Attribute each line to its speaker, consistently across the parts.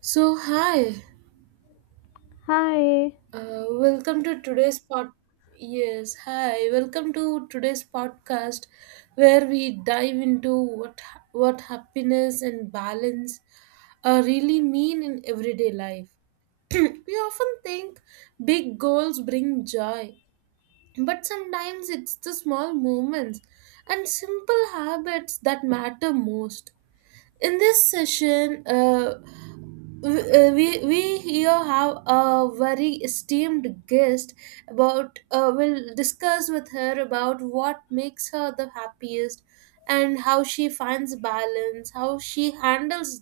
Speaker 1: So hi,
Speaker 2: Hi.
Speaker 1: welcome to today's pod. Yes, hi, welcome to today's podcast, where we dive into what happiness and balance really mean in everyday life. We often think big goals bring joy, but sometimes it's the small moments and simple habits that matter most. In this session, we, we here have a very esteemed guest about we'll discuss with her about what makes her the happiest, and how she finds balance, how she handles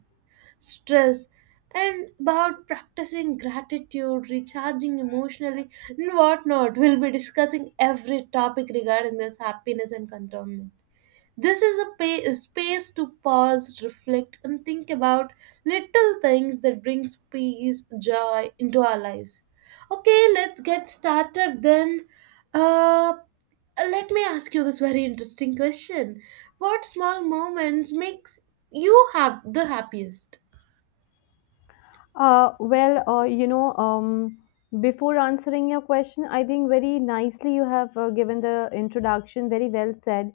Speaker 1: stress, and about practicing gratitude, recharging emotionally, and whatnot. We'll be discussing every topic regarding this happiness and contentment. This is a space to pause, reflect, and think about little things that brings peace, joy into our lives. Okay, let's get started then. Uh, Let me ask you this very interesting question: what small moments makes you have the happiest?
Speaker 2: Uh, well, uh, you know, um, Before answering your question, I think very nicely you have given the introduction, very well said.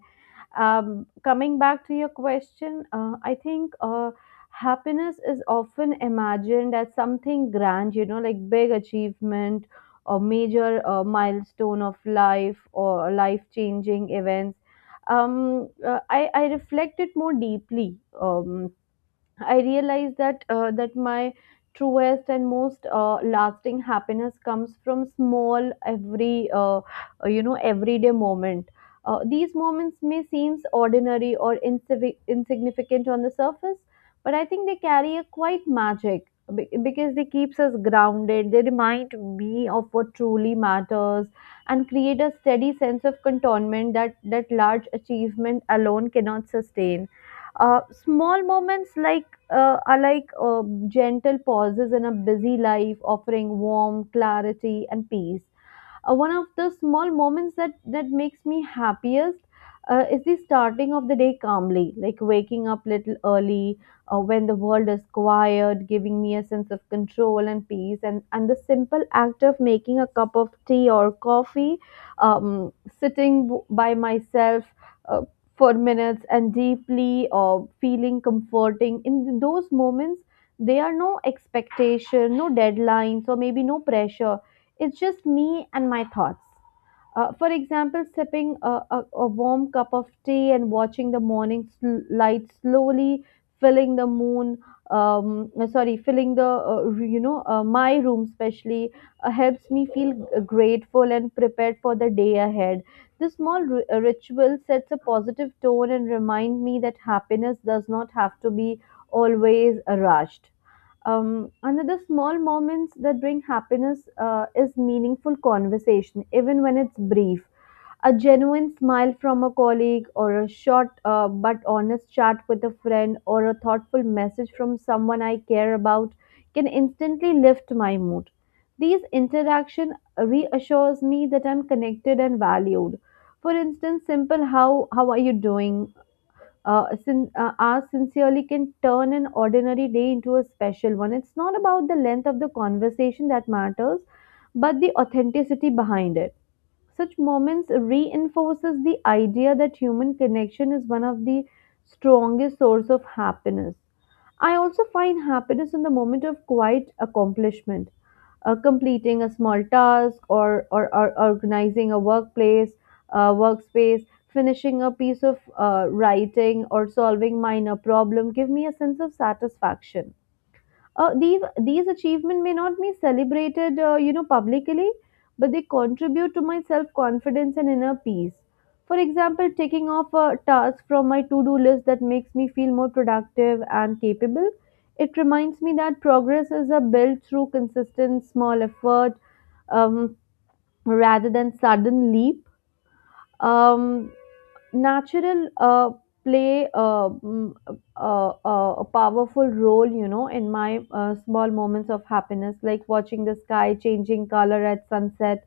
Speaker 2: Coming back to your question, I think happiness is often imagined as something grand, you know, like big achievement or major milestone of life or life-changing events. I reflected more deeply. Um, I realized that my truest and most lasting happiness comes from small every you know everyday moment. These moments may seem ordinary or insignificant on the surface, but I think they carry a quite magic because they keeps us grounded. They remind me of what truly matters and create a steady sense of contentment that large achievement alone cannot sustain. Uh, small moments are like gentle pauses in a busy life, offering warmth, clarity, and peace. One of the small moments that makes me happiest is the starting of the day calmly, like waking up little early when the world is quiet, giving me a sense of control and peace. And the simple act of making a cup of tea or coffee, um, sitting by myself. Uh, for minutes and deeply or feeling comforting in those moments there are no expectation, no deadlines, or maybe no pressure. It's just me and my thoughts. For example, sipping a warm cup of tea and watching the morning light slowly filling the moon. Sorry, filling the you know my room especially helps me feel grateful and prepared for the day ahead. This small ritual sets a positive tone and remind me that happiness does not have to be always rushed. Um, another small moments that bring happiness is meaningful conversation even when it's brief. A genuine smile from a colleague, or a short but honest chat with a friend, or a thoughtful message from someone I care about can instantly lift my mood. These interaction reassures me that I'm connected and valued. For instance, simple how are you doing ask sincerely can turn an ordinary day into a special one. It's not about the length of the conversation that matters, but the authenticity behind it. Such moments reinforces the idea that human connection is one of the strongest source of happiness. I also find happiness in the moment of quiet accomplishment, completing a small task, or organizing a workplace, workspace, finishing a piece of writing or solving minor problem give me a sense of satisfaction. These achievements may not be celebrated, publicly, but they contribute to my self confidence and inner peace. For example, taking off a task from my to do list that makes me feel more productive and capable. It reminds me that progress is a built through consistent small effort um, rather than sudden leap. Um, natural play a powerful role, you know, in my small moments of happiness, like watching the sky changing color at sunset.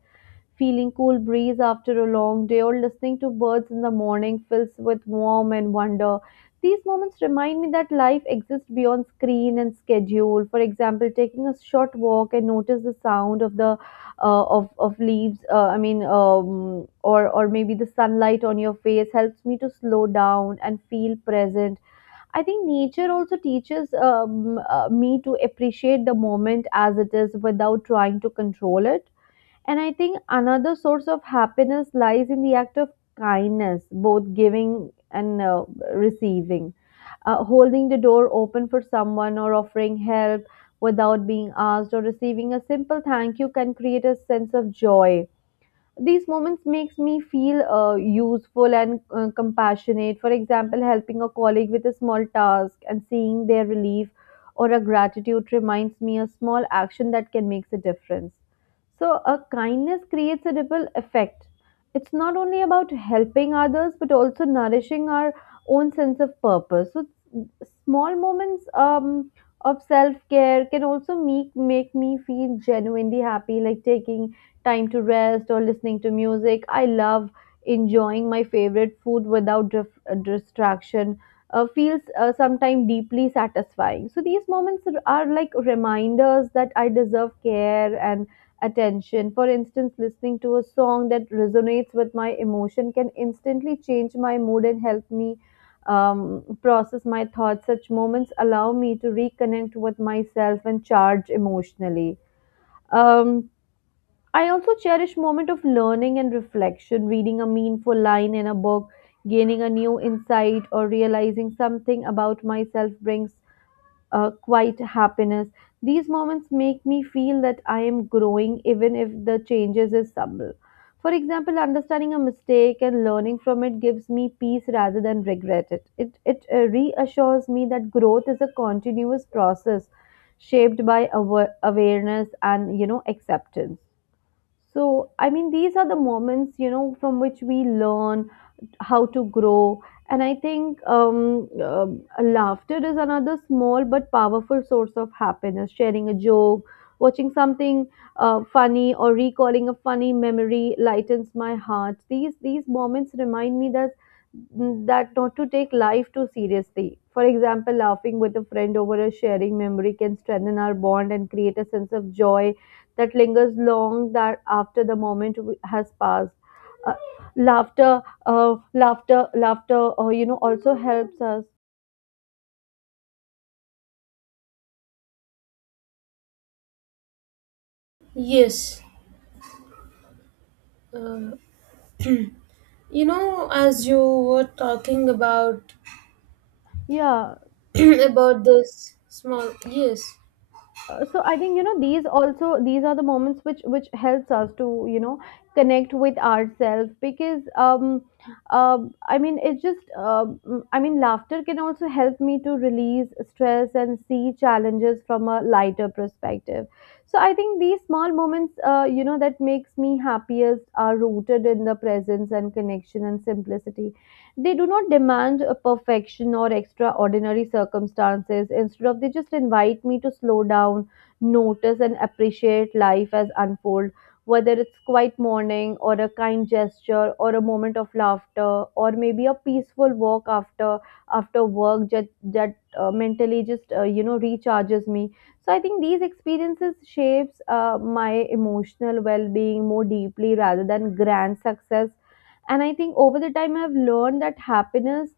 Speaker 2: Feeling cool breeze after a long day or listening to birds in the morning fills with warmth and wonder. These moments remind me that life exists beyond screen and schedule. For example, taking a short walk and notice the sound of the of leaves. I mean, or maybe the sunlight on your face helps me to slow down and feel present. I think nature also teaches me to appreciate the moment as it is without trying to control it. And I think another source of happiness lies in the act of kindness, both giving and receiving. Holding the door open for someone, or offering help without being asked, or receiving a simple thank you can create a sense of joy. These moments makes me feel useful and compassionate. For example, helping a colleague with a small task and seeing their relief or a gratitude reminds me a small action that can make a difference. So a kindness creates a ripple effect. It's not only about helping others, but also nourishing our own sense of purpose. So small moments of self care can also make me feel genuinely happy, like taking time to rest or listening to music. I love enjoying my favorite food without distraction. Feels sometimes deeply satisfying. So these moments are like reminders that I deserve care and attention. For instance, listening to a song that resonates with my emotion can instantly change my mood and help me um, process my thoughts. Such moments allow me to reconnect with myself and charge emotionally. Um, I also cherish moment of learning and reflection, reading a meaningful line in a book, gaining a new insight or realizing something about myself brings quite happiness. These moments make me feel that I am growing even if the changes is subtle. For example, understanding a mistake and learning from it gives me peace rather than regret it. It reassures me that growth is a continuous process shaped by awareness and, you know, acceptance. So, I mean, these are the moments, you know, from which we learn how to grow. And I think laughter is another small but powerful source of happiness. Sharing a joke, watching something funny, or recalling a funny memory lightens my heart. These moments remind me that not to take life too seriously. For example, laughing with a friend over a sharing memory can strengthen our bond and create a sense of joy that lingers long that after the has passed. Uh, laughter laughter, you know, also helps us,
Speaker 1: Yes, you know, as you were talking about
Speaker 2: yeah.
Speaker 1: about this small, yes.
Speaker 2: So I think, you know, these are the moments which helps us to, you know, connect with ourselves because um I mean, it's just, I mean, laughter can also help me to release stress and see challenges from a lighter perspective. So I think these small moments, you know, that makes me happiest are rooted in the presence and connection and simplicity. They do not demand a perfection or extraordinary circumstances. Instead of, they just invite me to slow down, notice, and appreciate life as unfold. Whether it's quiet morning, or a kind gesture, or a moment of laughter, or maybe a peaceful walk after work that mentally just, you know, recharges me. So I think these experiences shapes my emotional well-being more deeply rather than grand success. And I think over the time I've learned that happiness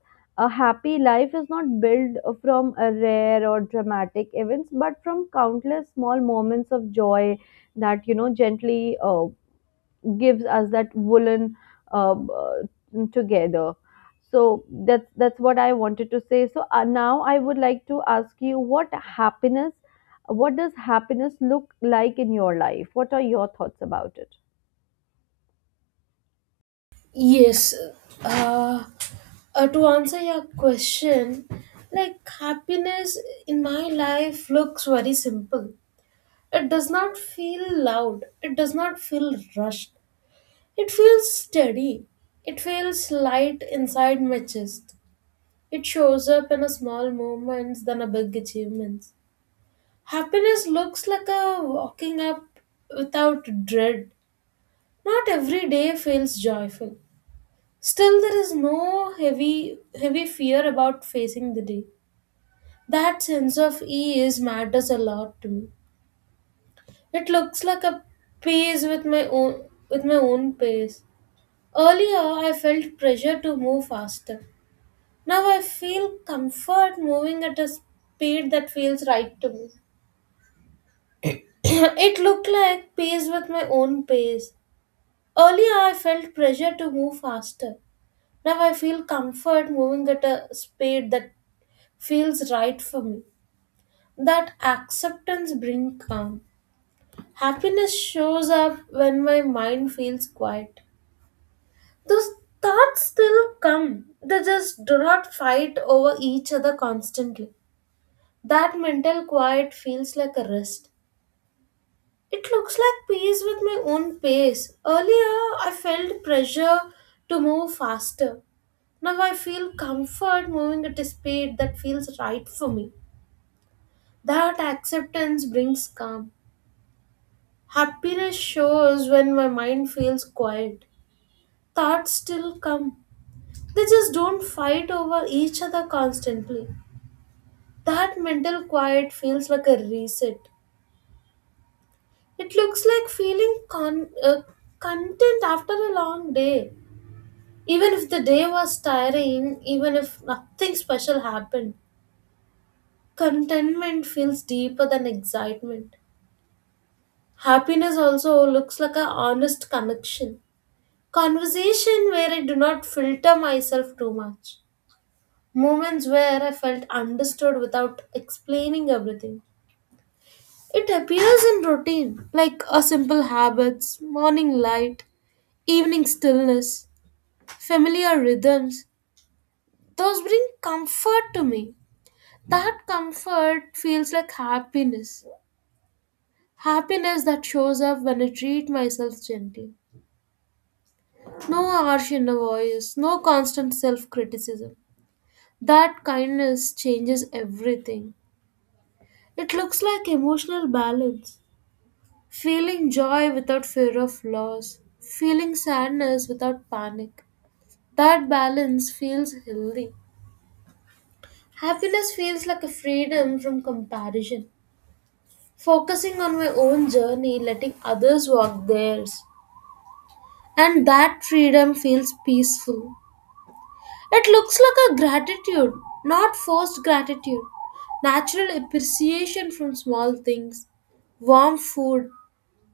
Speaker 2: a happy life is not built from a rare or dramatic events, but from countless small moments of joy that, you know, gently gives us that woolen together. So that's what I wanted to say. So now I would like to ask you, what happiness what does happiness look like in your life? What are your thoughts about it?
Speaker 1: Yes. Uh, to answer your question, like happiness in my life looks very simple. It does not feel loud. It does not feel rushed. It feels steady. It feels light inside my chest. It shows up in a small moments than a big achievements. Happiness looks like a walking up without dread. Not every day feels joyful. Still, there is no heavy fear about facing the day. That sense of ease matters a lot to me. It looks like a pace with my own pace. Earlier, I felt pressure to move faster. Now I feel comfort moving at a speed that feels right to me. It looked like pace with my own pace. Earlier, I felt pressure to move faster. Now I feel comfort moving at a speed that feels right for me. That acceptance brings calm. Happiness shows up when my mind feels quiet. Those thoughts still come, they just do not fight over each other constantly. That mental quiet feels like a rest. It looks like peace with my own pace. Earlier, I felt pressure to move faster. Now I feel comfort moving at a speed that feels right for me. That acceptance brings calm. Happiness shows when my mind feels quiet. Thoughts still come. They just don't fight over each other constantly. That mental quiet feels like a reset. It looks like feeling content after a long day. Even if the day was tiring, even if nothing special happened, contentment feels deeper than excitement. Happiness also looks like a honest connection. Conversation where I do not filter myself too much. Moments where I felt understood without explaining everything. It appears in routine, like a simple habits, morning light, evening stillness, familiar rhythms. Those bring comfort to me. That comfort feels like happiness. Happiness that shows up when I treat myself gently. No harsh inner voice, no constant self criticism. That kindness changes everything. It looks like emotional balance. Feeling joy without fear of loss, feeling sadness without panic. That balance feels healthy. Happiness feels like a freedom from comparison. Focusing on my own journey, letting others walk theirs. And that freedom feels peaceful. It looks like a gratitude, not forced gratitude. Natural appreciation from small things, warm food,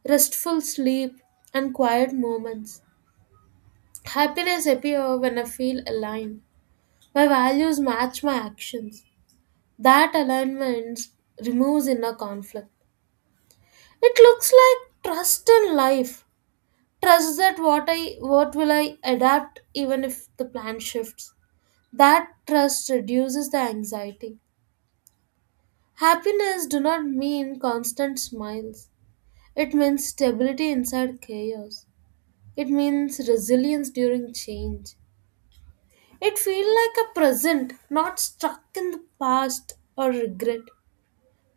Speaker 1: restful sleep, and quiet moments. Happiness appears when I feel aligned. My values match my actions. That alignment removes inner conflict. It looks like trust in life. Trust that what will I adapt even if the plan shifts. That trust reduces the anxiety. Happiness do not mean constant smiles. It means stability inside chaos. It means resilience during change. It feels like a present, not stuck in the past or regret,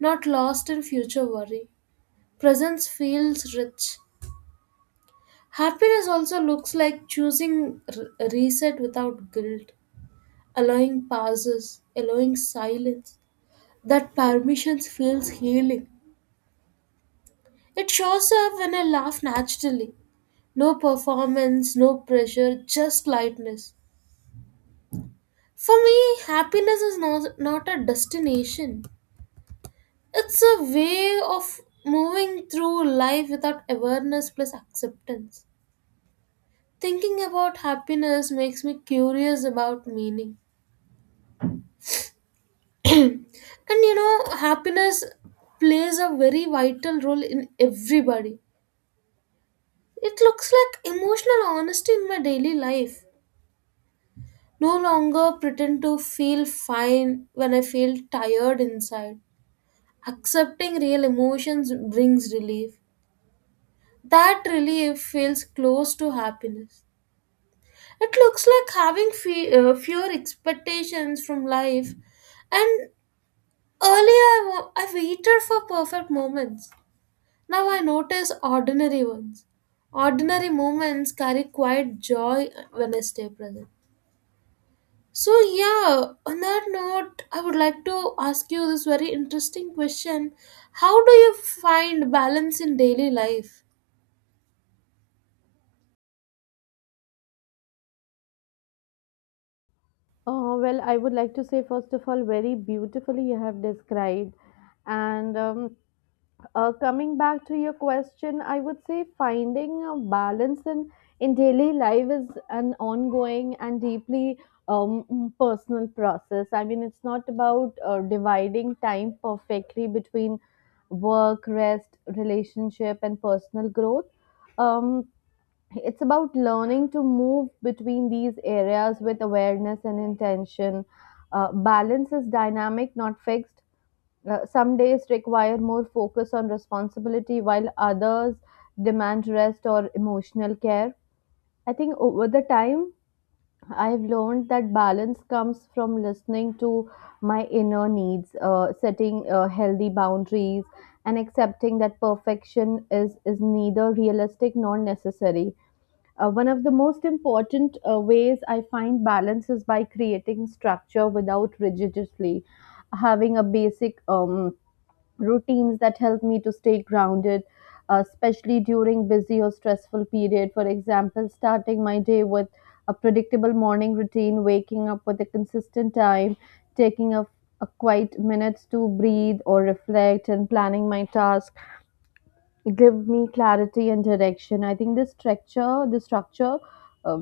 Speaker 1: not lost in future worry. Presence feels rich. Happiness also looks like choosing reset without guilt, allowing pauses, allowing silence. That permission feels healing. It shows up when I laugh naturally. No performance, no pressure, just lightness. For me, happiness is not a destination. It's a way of moving through life without awareness plus acceptance. Thinking about happiness makes me curious about meaning. And you know, happiness plays a very vital role in everybody. It looks like emotional honesty in my daily life. No longer pretend to feel fine when I feel tired inside. Accepting real emotions brings relief. That relief feels close to happiness. It looks like having fewer expectations from life. And earlier I waited for perfect moments. Now I notice ordinary ones. Ordinary moments carry quiet joy when I stay present. So, yeah, on that note, I would like to ask you this very interesting question: how do you find balance in daily life?
Speaker 2: Uh, well, I would like to say, first of all, very beautifully you have described. And coming back to your question, I would say finding a balance in daily life is an ongoing and deeply personal process. I mean, it's not about dividing time perfectly between work, rest, relationship, and personal growth. Um, it's about learning to move between these areas with awareness and intention. Balance is dynamic, not fixed. Some days require more focus on responsibility, while others demand rest or emotional care. I think over the time, I've learned that balance comes from listening to my inner needs, setting healthy boundaries, and accepting that perfection is neither realistic nor necessary. Uh, one of the most important ways I find balance is by creating structure without rigidly having a basic routines that help me to stay grounded, especially during busy or stressful period. For example, starting my day with a predictable morning routine, waking up with a consistent time, taking a quiet minutes to breathe or reflect, and planning my task give me clarity and direction. I think the structure uh,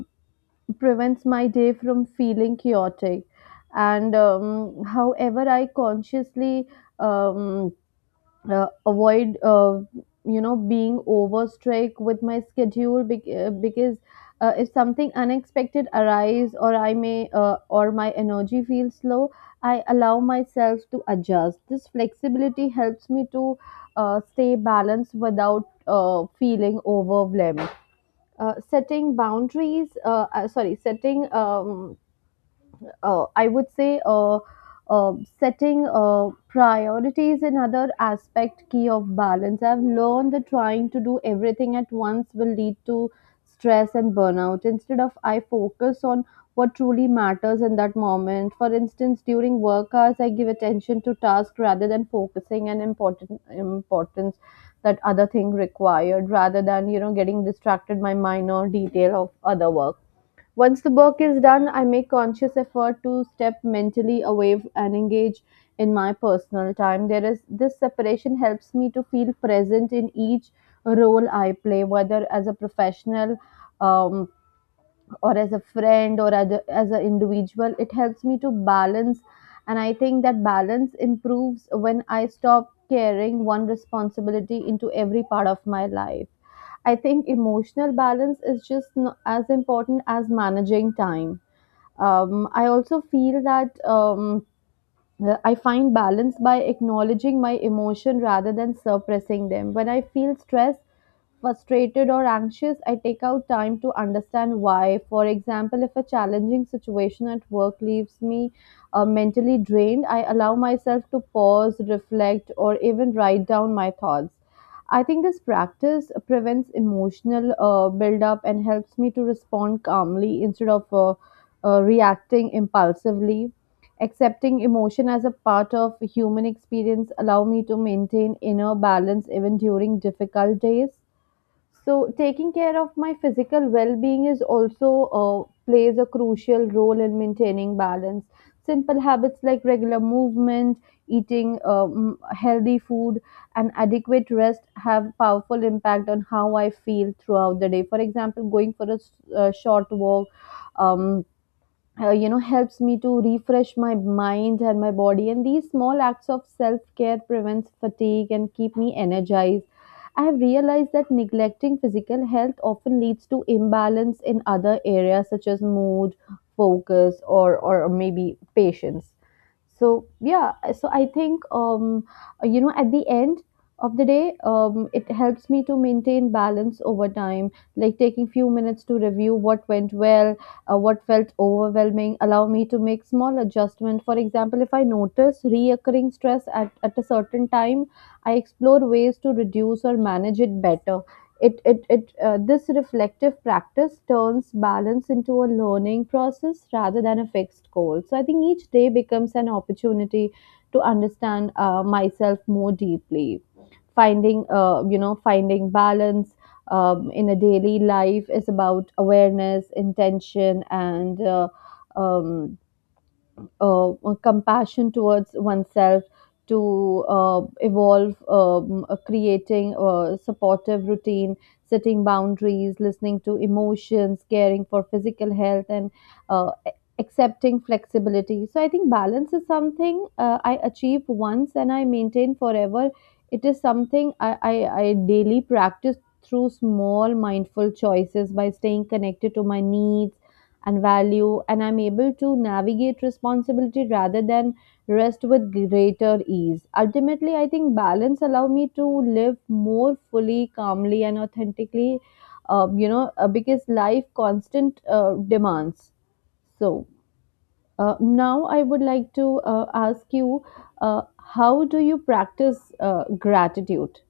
Speaker 2: prevents my day from feeling chaotic. And However, I consciously um, avoid you know being overstrike with my schedule, because if something unexpected arise, or I may or my energy feels low, I allow myself to adjust. This flexibility helps me to stay balanced without feeling overwhelmed. Uh, setting boundaries sorry setting I would say, uh, Setting priorities in other aspect key of balance. I've learned that trying to do everything at once will lead to stress and burnout. Instead of I focus on what truly matters in that moment. For instance, during work hours, I give attention to task rather than focusing on important importance that other thing required rather than getting distracted by minor detail of other work. Once the work is done, I make conscious effort to step mentally away and engage in my personal time. There is this separation helps me to feel present in each role I play, whether as a professional, um, or as a friend or other, as an individual. It helps me to balance, and I think that balance improves when I stop carrying one responsibility into every part of my life. I think emotional balance is just as important as managing time. I also feel that. I find balance by acknowledging my emotion rather than suppressing them. When I feel stressed, frustrated, or anxious, I take out time to understand why. For example, if a challenging situation at work leaves me mentally drained, I allow myself to pause, reflect, or even write down my thoughts. I think this practice prevents emotional buildup and helps me to respond calmly instead of reacting impulsively. Accepting emotion as a part of human experience allow me to maintain inner balance even during difficult days. So taking care of my physical well-being is also plays a crucial role in maintaining balance. Simple habits like regular movement, eating healthy food, and adequate rest have powerful impact on how I feel throughout the day. For example, going for a short walk. Um, helps me to refresh my mind and my body, and these small acts of self care prevents fatigue and keep me energized. I have realized that neglecting physical health often leads to imbalance in other areas such as mood, focus, or maybe patience. So yeah, so I think, at the end of the day, um, it helps me to maintain balance over time. Like taking few minutes to review what went well, what felt overwhelming allow me to make small adjustment. For example, if I notice reoccurring stress at a certain time, I explore ways to reduce or manage it better. It This reflective practice turns balance into a learning process rather than a fixed goal. So I think each day becomes an opportunity to understand myself more deeply. Finding, finding balance in a daily life is about awareness, intention, and, um, uh, compassion towards oneself to evolve. Creating a supportive routine, setting boundaries, listening to emotions, caring for physical health, and uh, a- accepting flexibility. So I think balance is something I achieve once and I maintain forever. It is something I daily practice through small mindful choices. By staying connected to my needs and value, and I'm able to navigate responsibility rather than rest with greater ease. Ultimately, I think balance allow me to live more fully, calmly, and authentically. You know, because life constant demands. So now I would like to ask you, how do you practice gratitude?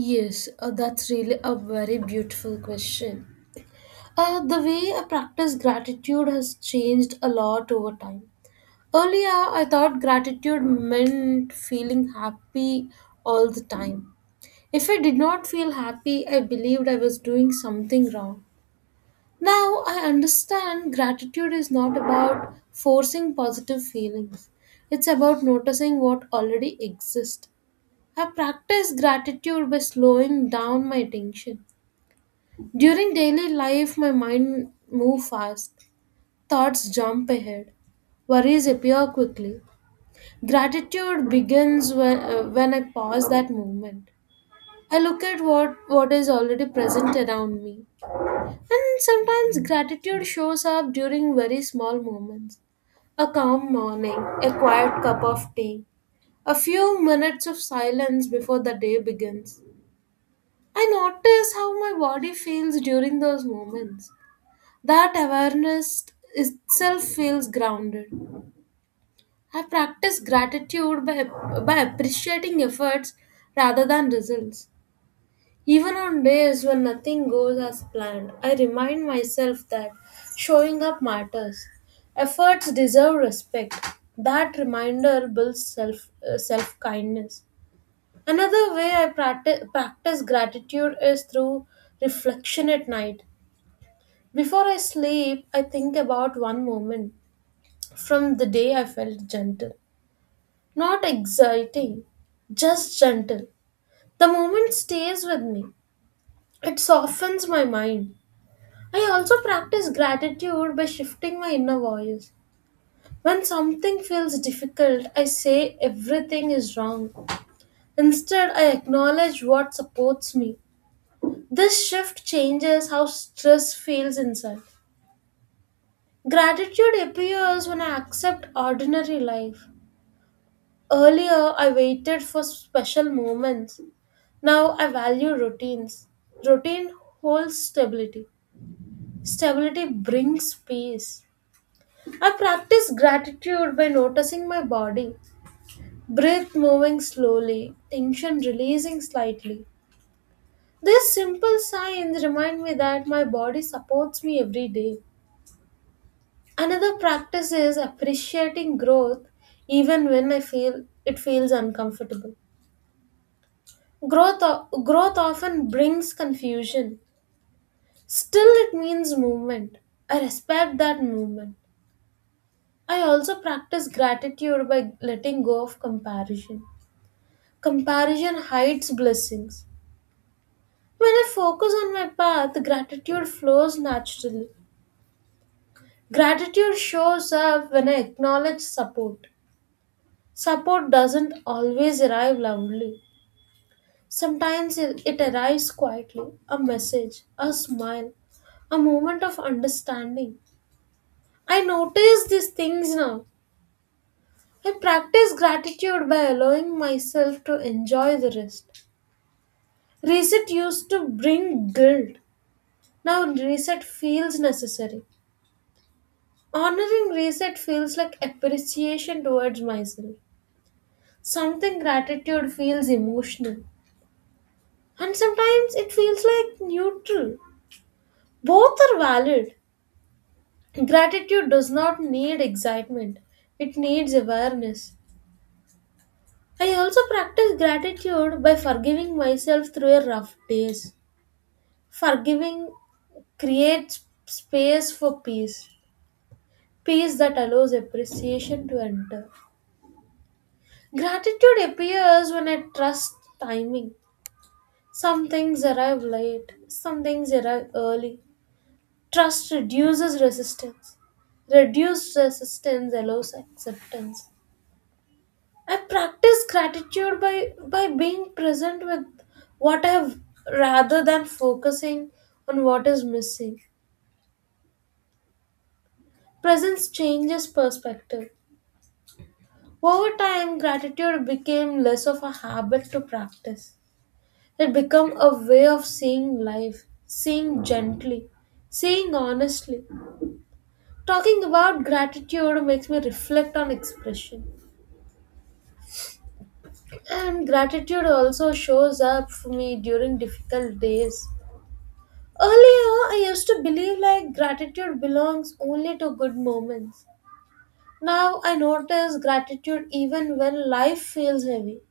Speaker 1: Yes, that's really a very beautiful question. The way I practice gratitude has changed a lot over time. Earlier, I thought gratitude meant feeling happy all the time. If I did not feel happy, I believed I was doing something wrong. Now, I understand gratitude is not about forcing positive feelings, it's about noticing what already exists. I practice gratitude by slowing down my attention. During daily life, my mind moves fast. Thoughts jump ahead. Worries appear quickly. Gratitude begins when I pause that movement. I look at what is already present around me. And sometimes gratitude shows up during very small moments. A calm morning, a quiet cup of tea, a few minutes of silence before the day begins. I notice how my body feels during those moments. That awareness itself feels grounded. I practice gratitude by appreciating efforts rather than results. Even on days when nothing goes as planned, I remind myself that showing up matters. Efforts deserve respect. That reminder builds self kindness. Another way I practice gratitude is through reflection at night. Before I sleep, I think about one moment from the day I felt gentle, not exciting, just gentle. The moment stays with me, it softens my mind. I also practice gratitude by shifting my inner voice. When something feels difficult, I say everything is wrong. Instead, I acknowledge what supports me. This shift changes how stress feels inside. Gratitude appears when I accept ordinary life. Earlier, I waited for special moments. Now I value routines. Routine holds stability. Stability brings peace. I practice gratitude by noticing my body. Breath moving slowly, tension releasing slightly. These simple signs remind me that my body supports me every day. Another practice is appreciating growth even when I feel it feels uncomfortable. Growth often brings confusion. Still, it means movement. I respect that movement. I also practice gratitude by letting go of comparison. Comparison hides blessings. When I focus on my path, gratitude flows naturally. Gratitude shows up when I acknowledge support. Support doesn't always arrive loudly. Sometimes it arrives quietly, a message, a smile, a moment of understanding. I notice these things now. I practice gratitude by allowing myself to enjoy the rest. Reset used to bring guilt. Now reset feels necessary. Honoring reset feels like appreciation towards myself. Something gratitude feels emotional. And sometimes it feels like neutral. Both are valid. Gratitude does not need excitement, it needs awareness. I also practice gratitude by forgiving myself through a rough days. Forgiving creates space for peace, peace that allows appreciation to enter. Gratitude appears when I trust timing. Some things arrive late, some things arrive early. Trust reduces resistance. Reduced resistance allows acceptance. I practice gratitude by being present with what I have rather than focusing on what is missing. Presence changes perspective. Over time, gratitude became less of a habit to practice. It became a way of seeing life, seeing gently, seeing honestly. Talking about gratitude makes me reflect on expression. And gratitude also shows up for me during difficult days. Earlier, I used to believe like gratitude belongs only to good moments. Now I notice gratitude even when life feels heavy.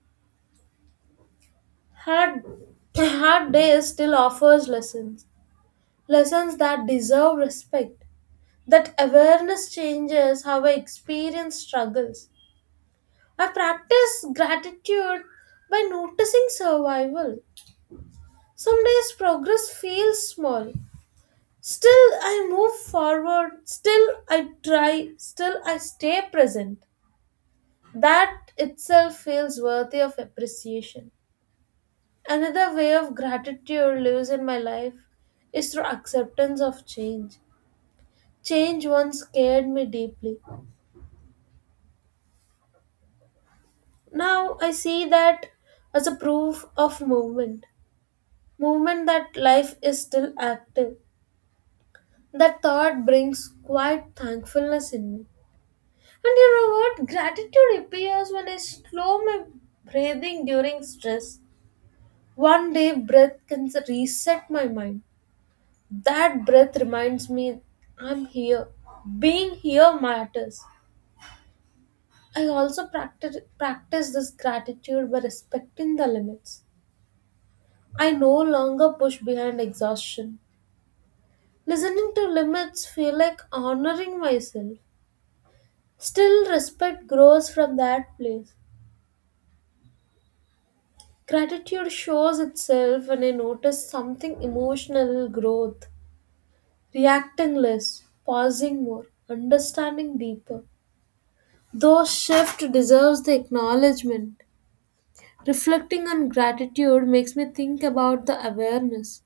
Speaker 1: Hard, Hard days still offers lessons, lessons that deserve respect. That awareness changes how I experience struggles. I practice gratitude by noticing survival. Some days progress feels small. Still, I move forward, still, I try, still, I stay present. That itself feels worthy of appreciation. Another way of gratitude lives in my life is through acceptance of change. Change once scared me deeply. Now I see that as a proof of movement. Movement that life is still active. That thought brings quiet thankfulness in me. And you know what? Gratitude appears when I slow my breathing during stress. One day, breath can reset my mind. That breath reminds me I'm here. Being here matters. I also practice this gratitude by respecting the limits. I no longer push behind exhaustion. Listening to limits feel like honoring myself. Still, respect grows from that place. Gratitude shows itself when I notice something emotional growth, reacting less, pausing more, understanding deeper. Though shift deserves the acknowledgement. Reflecting on gratitude makes me think about the awareness.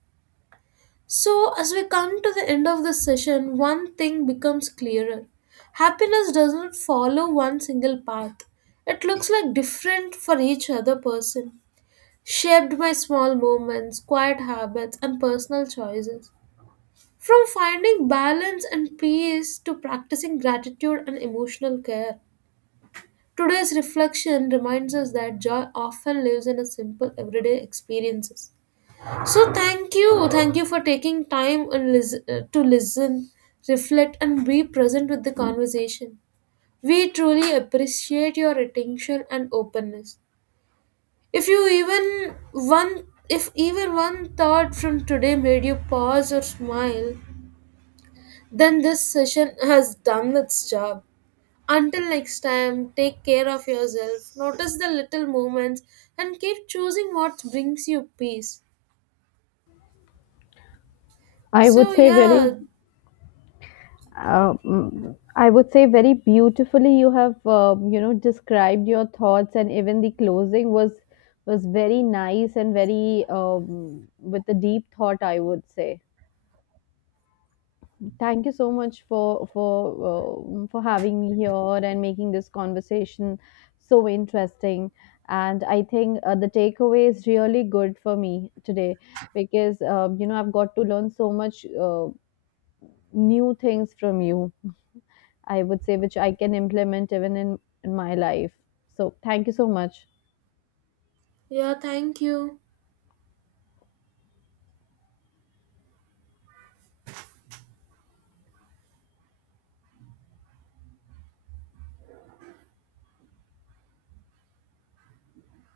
Speaker 1: So, as we come to the end of this session, one thing becomes clearer. Happiness doesn't follow one single path, it looks like different for each other person, shaped by small movements, quiet habits, and personal choices. From finding balance and peace to practicing gratitude and emotional care, today's reflection reminds us that joy often lives in a simple everyday experiences. So thank you for taking time and to listen, reflect, and be present with the conversation. We truly appreciate your attention and openness. If you even one if even one thought from today made you pause or smile, then this session has done its job. Until next time, take care of yourself, notice the little moments, and keep choosing what brings you peace.
Speaker 2: I
Speaker 1: So,
Speaker 2: would say very.
Speaker 1: yeah,
Speaker 2: I would say very beautifully you have, described your thoughts, and even the closing was very nice and very, with a deep thought I would say. Thank you so much for for having me here and making this conversation so interesting. And I think the takeaway is really good for me today because, I've got to learn so much new things from you. I would say, which I can implement even in my life. So, thank you so much.
Speaker 1: yeah, thank you.